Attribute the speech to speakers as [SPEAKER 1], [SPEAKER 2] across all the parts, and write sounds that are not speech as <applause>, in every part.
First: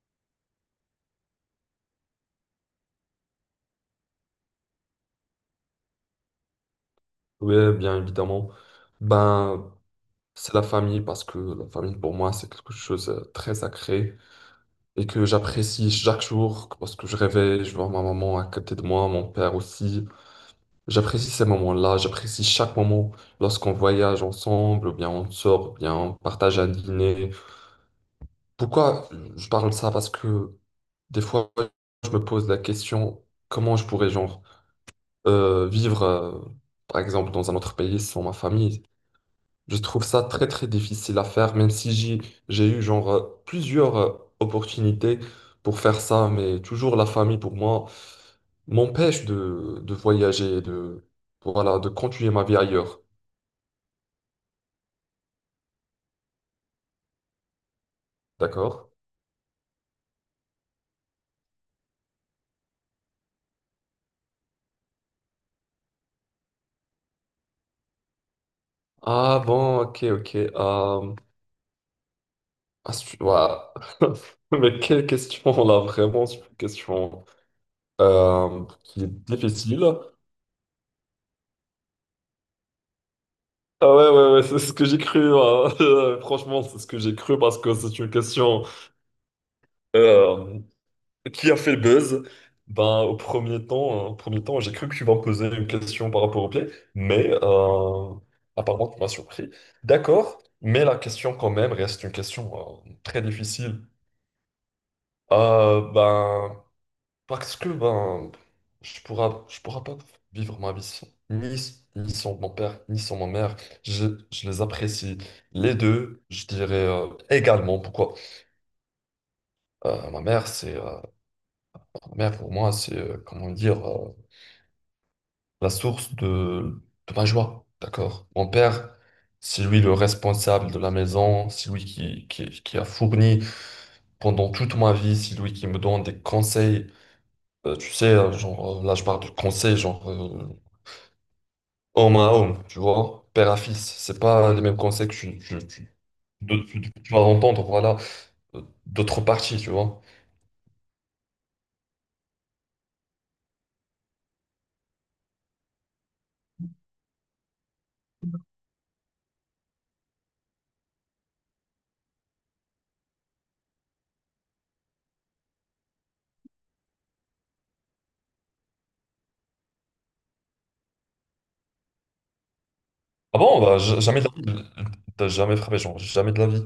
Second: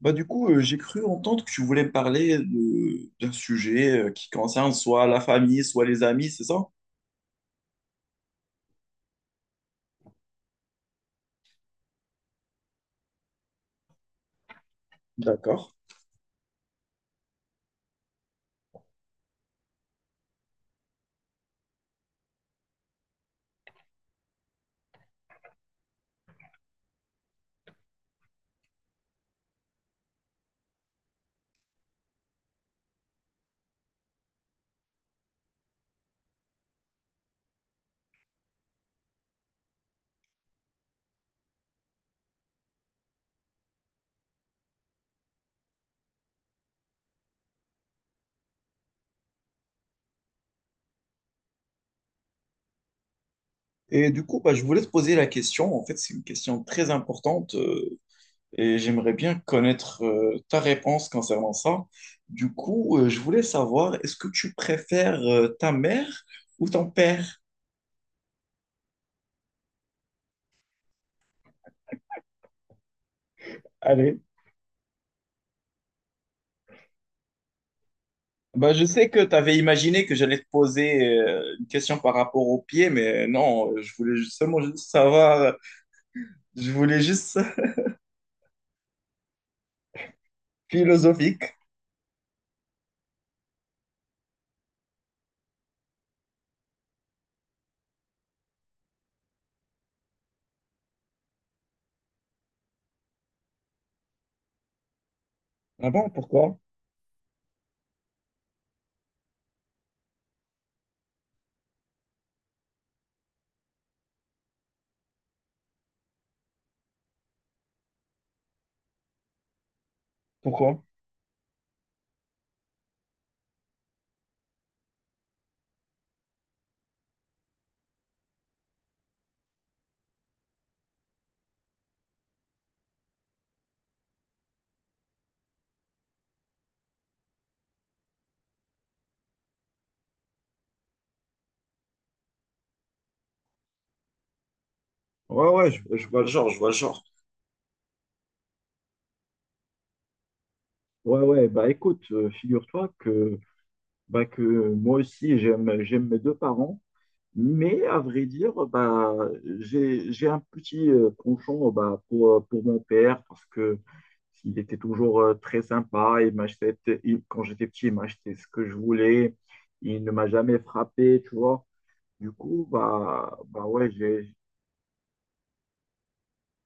[SPEAKER 1] J'ai cru entendre que tu voulais me parler d'un sujet qui concerne soit la famille, soit les amis, c'est ça?
[SPEAKER 2] Oui, bien évidemment. Ben, c'est la famille parce que la famille pour moi c'est quelque chose de très sacré et que
[SPEAKER 1] D'accord.
[SPEAKER 2] j'apprécie chaque jour parce que je réveille, je vois ma maman à côté de moi, mon père aussi. J'apprécie ces moments-là, j'apprécie chaque moment lorsqu'on voyage ensemble, ou bien on sort, ou bien on partage un dîner. Pourquoi je parle de ça? Parce que des fois je me pose la question comment je pourrais genre vivre par exemple dans un autre pays sans ma famille. Je trouve ça très très difficile à faire, même si j'ai eu genre plusieurs opportunités pour faire ça, mais toujours la famille pour moi m'empêche de voyager, de voilà, de continuer ma vie ailleurs.
[SPEAKER 1] Et du coup, bah, je voulais te poser la question. En fait, c'est une question très importante, et
[SPEAKER 2] D'accord?
[SPEAKER 1] j'aimerais bien connaître ta réponse concernant ça. Du coup, je voulais savoir, est-ce que tu préfères ta mère ou ton père?
[SPEAKER 2] Ah bon, ok, ok. Ah, ouah.
[SPEAKER 1] Allez.
[SPEAKER 2] <laughs> Mais quelle question là, vraiment, c'est une question
[SPEAKER 1] Bah, je
[SPEAKER 2] qui est
[SPEAKER 1] sais que tu avais
[SPEAKER 2] difficile.
[SPEAKER 1] imaginé que j'allais te poser une question par rapport au pied, mais non, je
[SPEAKER 2] Ah ouais,
[SPEAKER 1] voulais
[SPEAKER 2] ouais, ouais, c'est
[SPEAKER 1] seulement
[SPEAKER 2] ce que
[SPEAKER 1] juste
[SPEAKER 2] j'ai cru,
[SPEAKER 1] savoir,
[SPEAKER 2] hein. <laughs> Franchement,
[SPEAKER 1] je
[SPEAKER 2] c'est ce que
[SPEAKER 1] voulais
[SPEAKER 2] j'ai
[SPEAKER 1] juste
[SPEAKER 2] cru parce que c'est une question. euh, Qui
[SPEAKER 1] philosophique.
[SPEAKER 2] a fait le buzz? Ben, au premier temps, j'ai cru que tu vas me poser une question par rapport au play, mais apparemment, tu m'as surpris. D'accord, mais la question quand même reste une question très difficile.
[SPEAKER 1] Ah
[SPEAKER 2] Euh,
[SPEAKER 1] bon, pourquoi?
[SPEAKER 2] ben, Parce que ben, je pourra pas vivre ma vie sans, ni, ni sans mon père, ni sans ma mère. Je, je les apprécie les deux, je dirais également. Pourquoi? Euh, ma mère, c'est
[SPEAKER 1] Pourquoi?
[SPEAKER 2] euh, Ma mère pour moi, c'est comment dire. La source de ma joie, d'accord? Mon père, c'est lui le responsable de la maison, c'est lui qui a fourni pendant toute ma vie, c'est lui qui me donne des conseils. Tu sais, là, je parle de conseils, homme à homme, tu vois, père à fils. C'est pas les mêmes conseils que
[SPEAKER 1] Ouais, ouais, je vois le genre, je vois le genre.
[SPEAKER 2] tu vas entendre, voilà, d'autres parties, tu vois.
[SPEAKER 1] Ouais, ouais, bah écoute, figure-toi que, bah, que moi aussi, j'aime mes deux parents, mais à vrai dire, bah, j'ai un petit penchant bah, pour mon père parce que il était toujours très sympa, il m'achetait, quand j'étais petit, il m'achetait ce que je voulais, il ne m'a jamais frappé, tu vois. Du coup, bah,
[SPEAKER 2] Ah bon,
[SPEAKER 1] bah
[SPEAKER 2] bah,
[SPEAKER 1] ouais,
[SPEAKER 2] jamais
[SPEAKER 1] j'ai,
[SPEAKER 2] de la vie, t'as jamais frappé, genre, jamais de la vie.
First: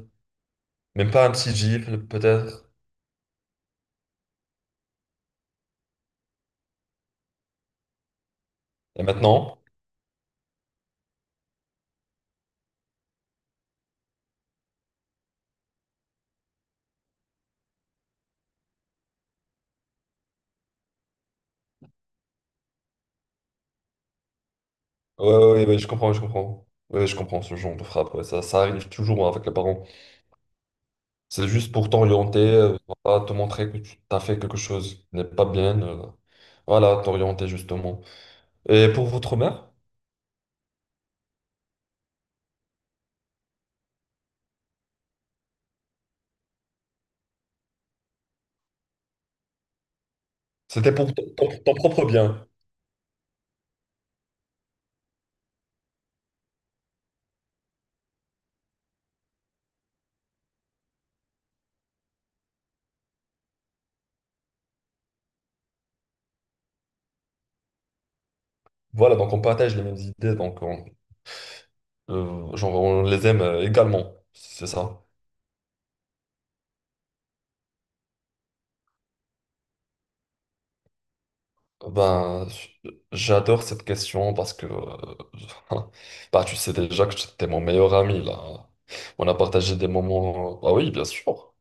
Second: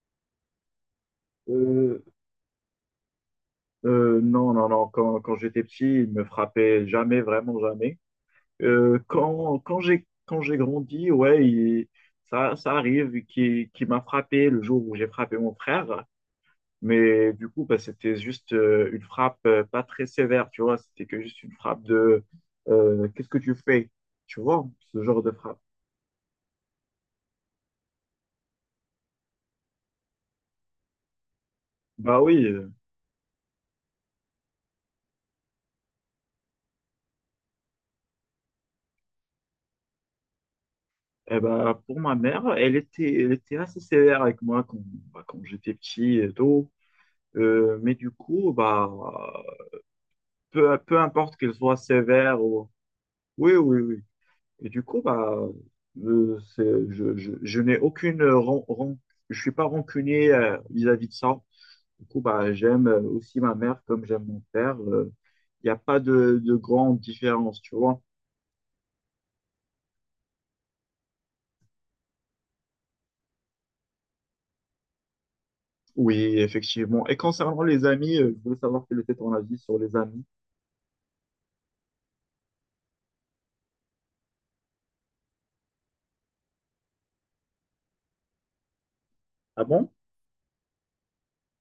[SPEAKER 2] Même pas un petit gifle,
[SPEAKER 1] euh,
[SPEAKER 2] peut-être.
[SPEAKER 1] euh, non, non, non. Quand j'étais petit, il me frappait jamais, vraiment jamais.
[SPEAKER 2] Et maintenant?
[SPEAKER 1] Quand j'ai grandi, ouais, il- ça, ça arrive. Qui M'a frappé le jour où j'ai frappé mon frère. Mais du coup, bah, c'était juste une frappe pas très sévère, tu vois. C'était que juste une frappe de qu'est-ce que tu fais? Tu vois, ce genre
[SPEAKER 2] Ouais,
[SPEAKER 1] de
[SPEAKER 2] ouais,
[SPEAKER 1] frappe.
[SPEAKER 2] ouais, ouais, je comprends, je comprends. Ouais, je comprends ce genre de frappe. Ouais, ça arrive toujours hein, avec les parents. C'est juste pour
[SPEAKER 1] Bah
[SPEAKER 2] t'orienter,
[SPEAKER 1] oui. Euh,
[SPEAKER 2] voilà, te montrer que tu as fait quelque chose qui n'est pas bien. Voilà, t'orienter justement. Et pour votre mère,
[SPEAKER 1] eh ben, pour ma mère, elle était assez sévère avec moi quand, bah, quand j'étais petit et tout. Mais du coup, bah,
[SPEAKER 2] c'était
[SPEAKER 1] peu
[SPEAKER 2] pour ton,
[SPEAKER 1] importe qu'il
[SPEAKER 2] ton
[SPEAKER 1] soit
[SPEAKER 2] propre
[SPEAKER 1] sévère
[SPEAKER 2] bien.
[SPEAKER 1] ou... Oui, oui, oui. Et du coup, bah, c'est, je n'ai aucune... Je suis pas rancunier vis-à-vis de ça. Du coup, bah, j'aime aussi ma mère comme j'aime mon père. Il n'y a pas de, de grande différence, tu vois.
[SPEAKER 2] Voilà, donc on partage les mêmes idées, donc on, genre on les aime également. C'est ça.
[SPEAKER 1] Oui, bon. Et quand les amis, je voulais savoir quel était ton avis sur les amis.
[SPEAKER 2] Ben, j'adore cette question parce que <laughs> bah, tu sais déjà que t'es mon meilleur ami là. On a
[SPEAKER 1] Ah
[SPEAKER 2] partagé
[SPEAKER 1] bon?
[SPEAKER 2] des moments. Ah oui, bien sûr.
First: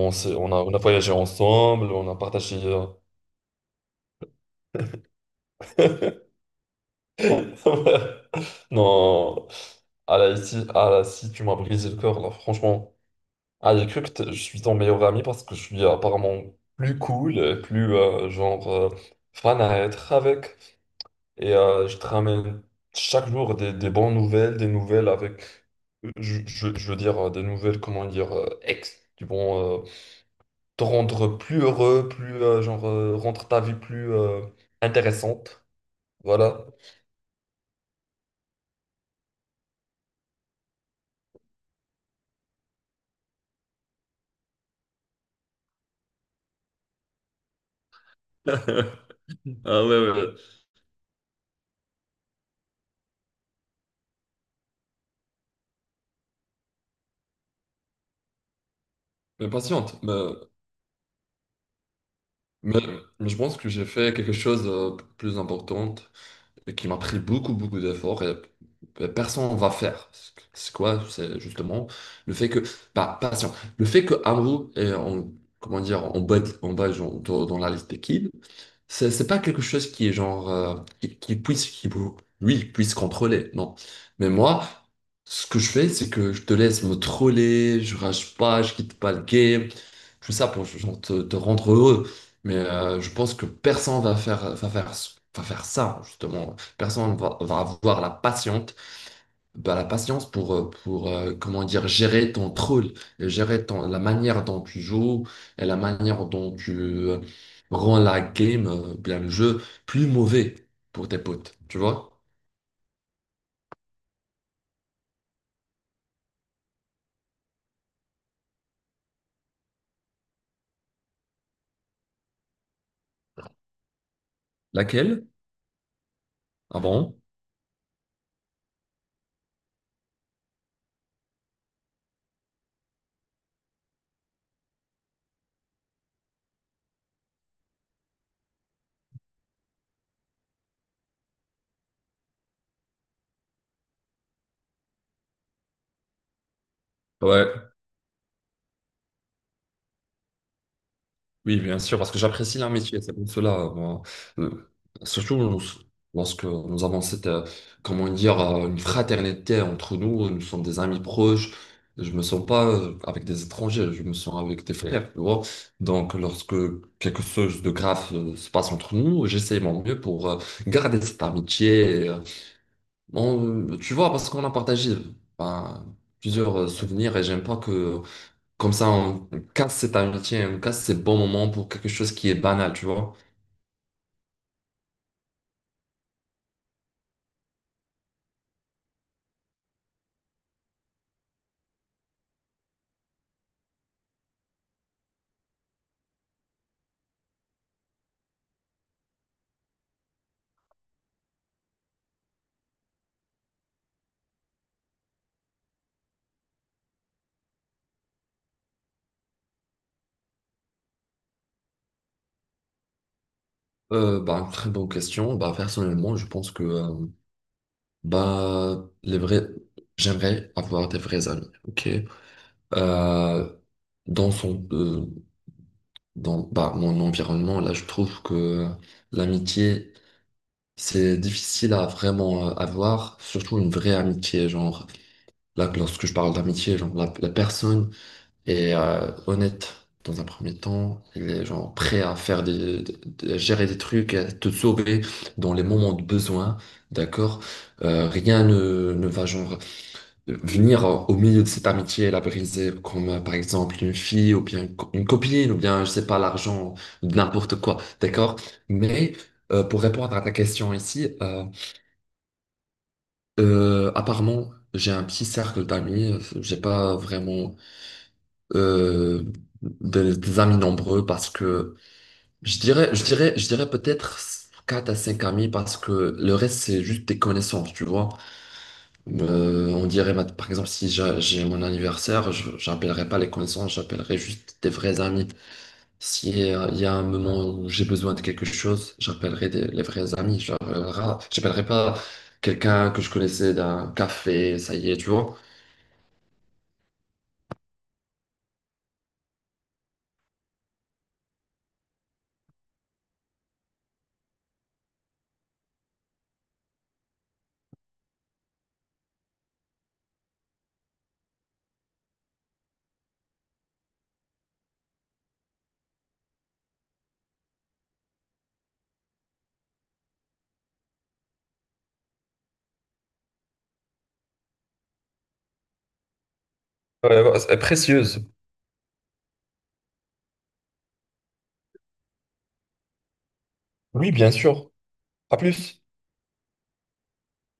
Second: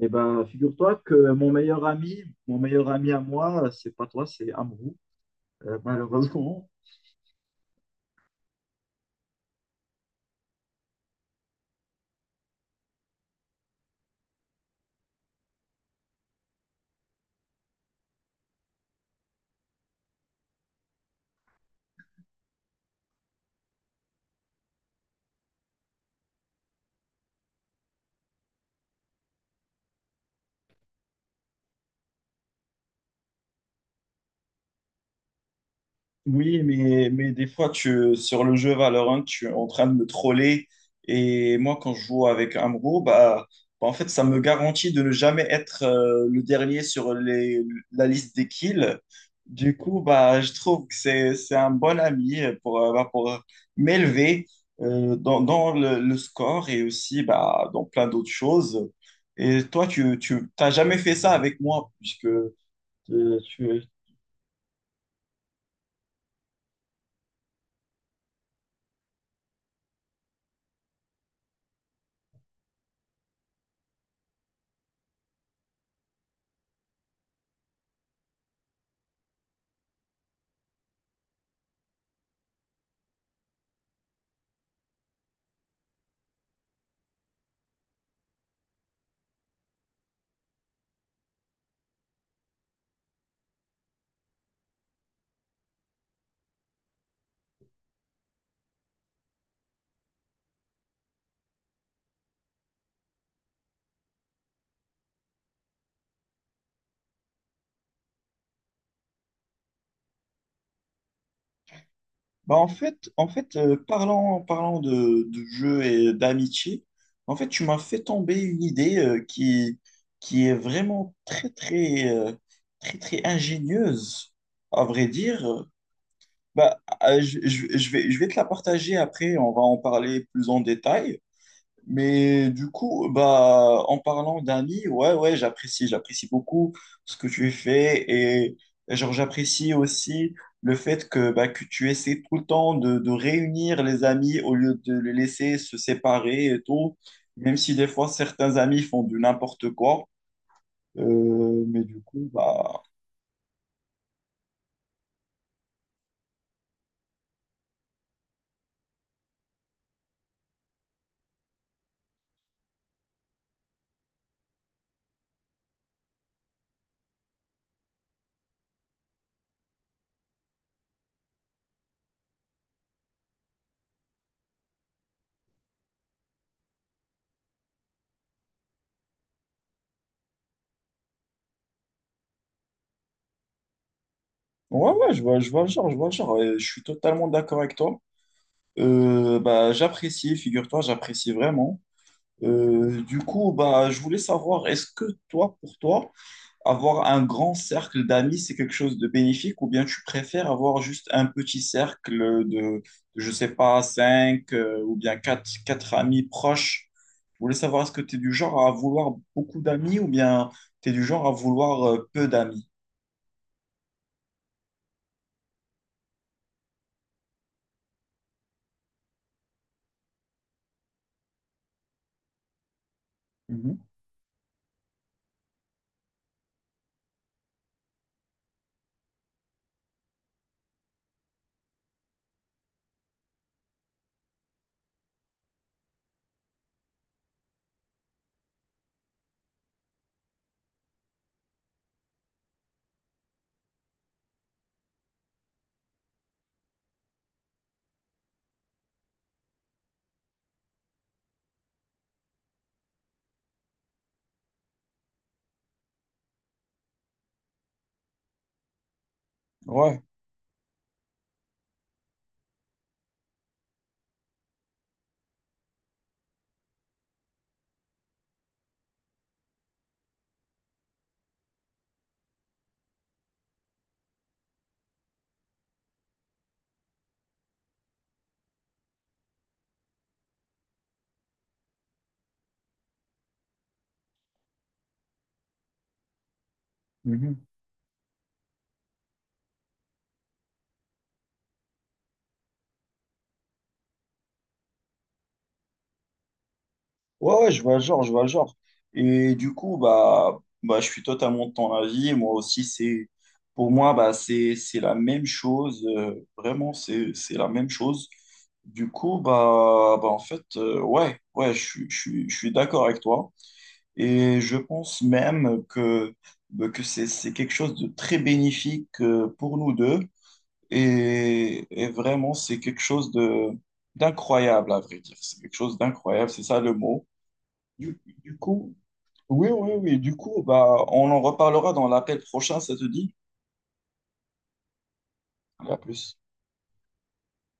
[SPEAKER 1] Eh
[SPEAKER 2] s'est-
[SPEAKER 1] ben,
[SPEAKER 2] On a
[SPEAKER 1] figure-toi
[SPEAKER 2] voyagé
[SPEAKER 1] que
[SPEAKER 2] ensemble, on a
[SPEAKER 1] mon
[SPEAKER 2] partagé.
[SPEAKER 1] meilleur ami à moi, c'est pas toi, c'est Amrou. Malheureusement,
[SPEAKER 2] <laughs> Non, ah là, ici, ah là, si tu m'as brisé le cœur là, franchement. Ah, j'ai cru que je suis ton meilleur ami parce que je suis apparemment plus cool, et plus fan à être avec. Et je te ramène chaque jour des bonnes nouvelles, des nouvelles avec, je veux dire, des nouvelles, comment dire, qui vont te rendre plus heureux, plus, rendre ta vie plus intéressante.
[SPEAKER 1] oui,
[SPEAKER 2] Voilà.
[SPEAKER 1] mais des fois, tu, sur le jeu Valorant, tu es en train de me troller. Et moi, quand je joue avec Amro, bah, bah, en fait, ça me garantit de ne jamais être le dernier sur les, la liste des kills. Du coup,
[SPEAKER 2] Euh,
[SPEAKER 1] bah, je trouve que c'est un bon ami pour, bah, pour m'élever, dans, dans le score et aussi bah, dans plein d'autres choses.
[SPEAKER 2] Mais
[SPEAKER 1] Et toi,
[SPEAKER 2] patiente,
[SPEAKER 1] tu, tu t'as jamais fait ça avec moi, puisque
[SPEAKER 2] mais, mais je pense que
[SPEAKER 1] tu,
[SPEAKER 2] j'ai fait quelque chose de plus important, et qui m'a pris beaucoup, beaucoup d'efforts et personne ne va faire. C'est quoi? C'est justement le fait que, bah, patient, le fait que Amrou est en, comment dire, en bas genre, dans la liste des kids, c'est pas quelque chose qui est genre qui puisse qui lui puisse contrôler, non. Mais moi, ce que je fais, c'est que je te laisse me troller, je rage pas, je quitte pas le game, tout ça pour genre, te rendre heureux. Mais je pense que personne va faire ça justement. Personne va avoir la patience bah, la patience pour comment dire, gérer ton troll, gérer ton, la manière dont tu joues et la manière dont tu rends la game, bien le jeu, plus mauvais pour tes potes, tu vois?
[SPEAKER 1] bah en fait parlant, parlant de jeu et d'amitié, en fait, tu m'as fait tomber une idée qui est vraiment très, très, très, très ingénieuse, à vrai
[SPEAKER 2] Laquelle?
[SPEAKER 1] dire. Bah,
[SPEAKER 2] Ah bon?
[SPEAKER 1] je, je vais te la partager après, on va en parler plus en détail. Mais du coup, bah, en parlant d'amis, ouais, ouais, j'apprécie beaucoup ce que tu fais et genre, j'apprécie aussi le fait que, bah, que tu essaies tout le temps de réunir les amis au lieu de les laisser se séparer et tout, même
[SPEAKER 2] Ouais.
[SPEAKER 1] si des fois certains amis font du n'importe quoi.
[SPEAKER 2] Oui, bien
[SPEAKER 1] Mais
[SPEAKER 2] sûr,
[SPEAKER 1] du
[SPEAKER 2] parce que
[SPEAKER 1] coup,
[SPEAKER 2] j'apprécie leur
[SPEAKER 1] bah,
[SPEAKER 2] métier, c'est pour cela. Moi. Euh, Surtout lorsque nous avons cette, comment dire, une fraternité entre nous, nous sommes des amis proches. Je me sens pas avec des étrangers, je me sens avec des frères, tu vois. Donc, lorsque quelque chose de grave se passe entre nous, j'essaie mon mieux pour garder cette amitié, tu vois, parce qu'on a partagé ben, plusieurs souvenirs et j'aime pas que comme ça, on casse cet amitié, on casse ces bons moments pour quelque chose qui est banal, tu vois.
[SPEAKER 1] ouais, ouais, je vois le genre, je vois le genre, et je suis totalement d'accord avec toi. Bah, j'apprécie, figure-toi, j'apprécie vraiment. Du coup, bah, je voulais savoir, est-ce que toi, pour toi, avoir un grand cercle d'amis, c'est quelque chose de bénéfique ou bien tu préfères avoir juste un petit cercle de, je sais pas, cinq ou bien quatre, quatre amis proches? Je voulais savoir, est-ce que tu es du genre à vouloir beaucoup d'amis ou bien tu es du genre à vouloir peu d'amis?
[SPEAKER 2] Bah, très bonne question. Bah, personnellement, je pense que bah, les vrais... j'aimerais avoir des vrais amis. Ok. Euh,
[SPEAKER 1] Mhm.
[SPEAKER 2] dans son, euh, Dans bah, mon environnement, là, je trouve que l'amitié, c'est difficile à vraiment avoir, surtout une vraie amitié. Genre, là, lorsque je parle d'amitié, genre, la personne et honnête dans un premier temps. Il est genre prêt à faire à gérer des trucs, à te sauver dans les moments de besoin, d'accord? Rien ne va genre venir au milieu de cette amitié et la briser, comme par exemple une fille ou bien une copine ou bien je sais pas l'argent, n'importe quoi, d'accord? Mais pour
[SPEAKER 1] Ouais.
[SPEAKER 2] répondre à ta question ici, apparemment, j'ai un petit cercle d'amis, j'ai pas vraiment euh, des amis nombreux parce que je dirais peut-être 4 à 5 amis parce que le reste, c'est juste des connaissances, tu vois. On dirait, par exemple, si j'ai mon anniversaire, je j'appellerai pas les connaissances, j'appellerai juste des vrais amis. Si y il y a un moment
[SPEAKER 1] Mhm.
[SPEAKER 2] où j'ai besoin de quelque chose, j'appellerai les vrais amis. J'appellerai pas quelqu'un que je connaissais d'un café, ça y est, tu vois.
[SPEAKER 1] Ouais, ouais, je vois le genre, je vois le genre. Et du coup, bah, bah, je suis totalement de ton avis. Moi aussi, c'est, pour moi, bah, c'est la même chose. Euh, vraiment, c'est la même chose. Du coup, bah, bah en fait, ouais, ouais, je, je suis d'accord avec toi. Et je pense même que, bah, que c'est quelque chose de très bénéfique pour nous deux. Et vraiment, c'est quelque chose de, d'incroyable, à vrai dire. C'est quelque chose d'incroyable, c'est ça le mot.
[SPEAKER 2] Ouais, ouais, c'est précieuse.
[SPEAKER 1] Du coup, oui, oui, oui. Du coup, bah, on en reparlera dans l'appel prochain, ça te dit?
[SPEAKER 2] Oui, bien sûr. À
[SPEAKER 1] À
[SPEAKER 2] plus.
[SPEAKER 1] plus.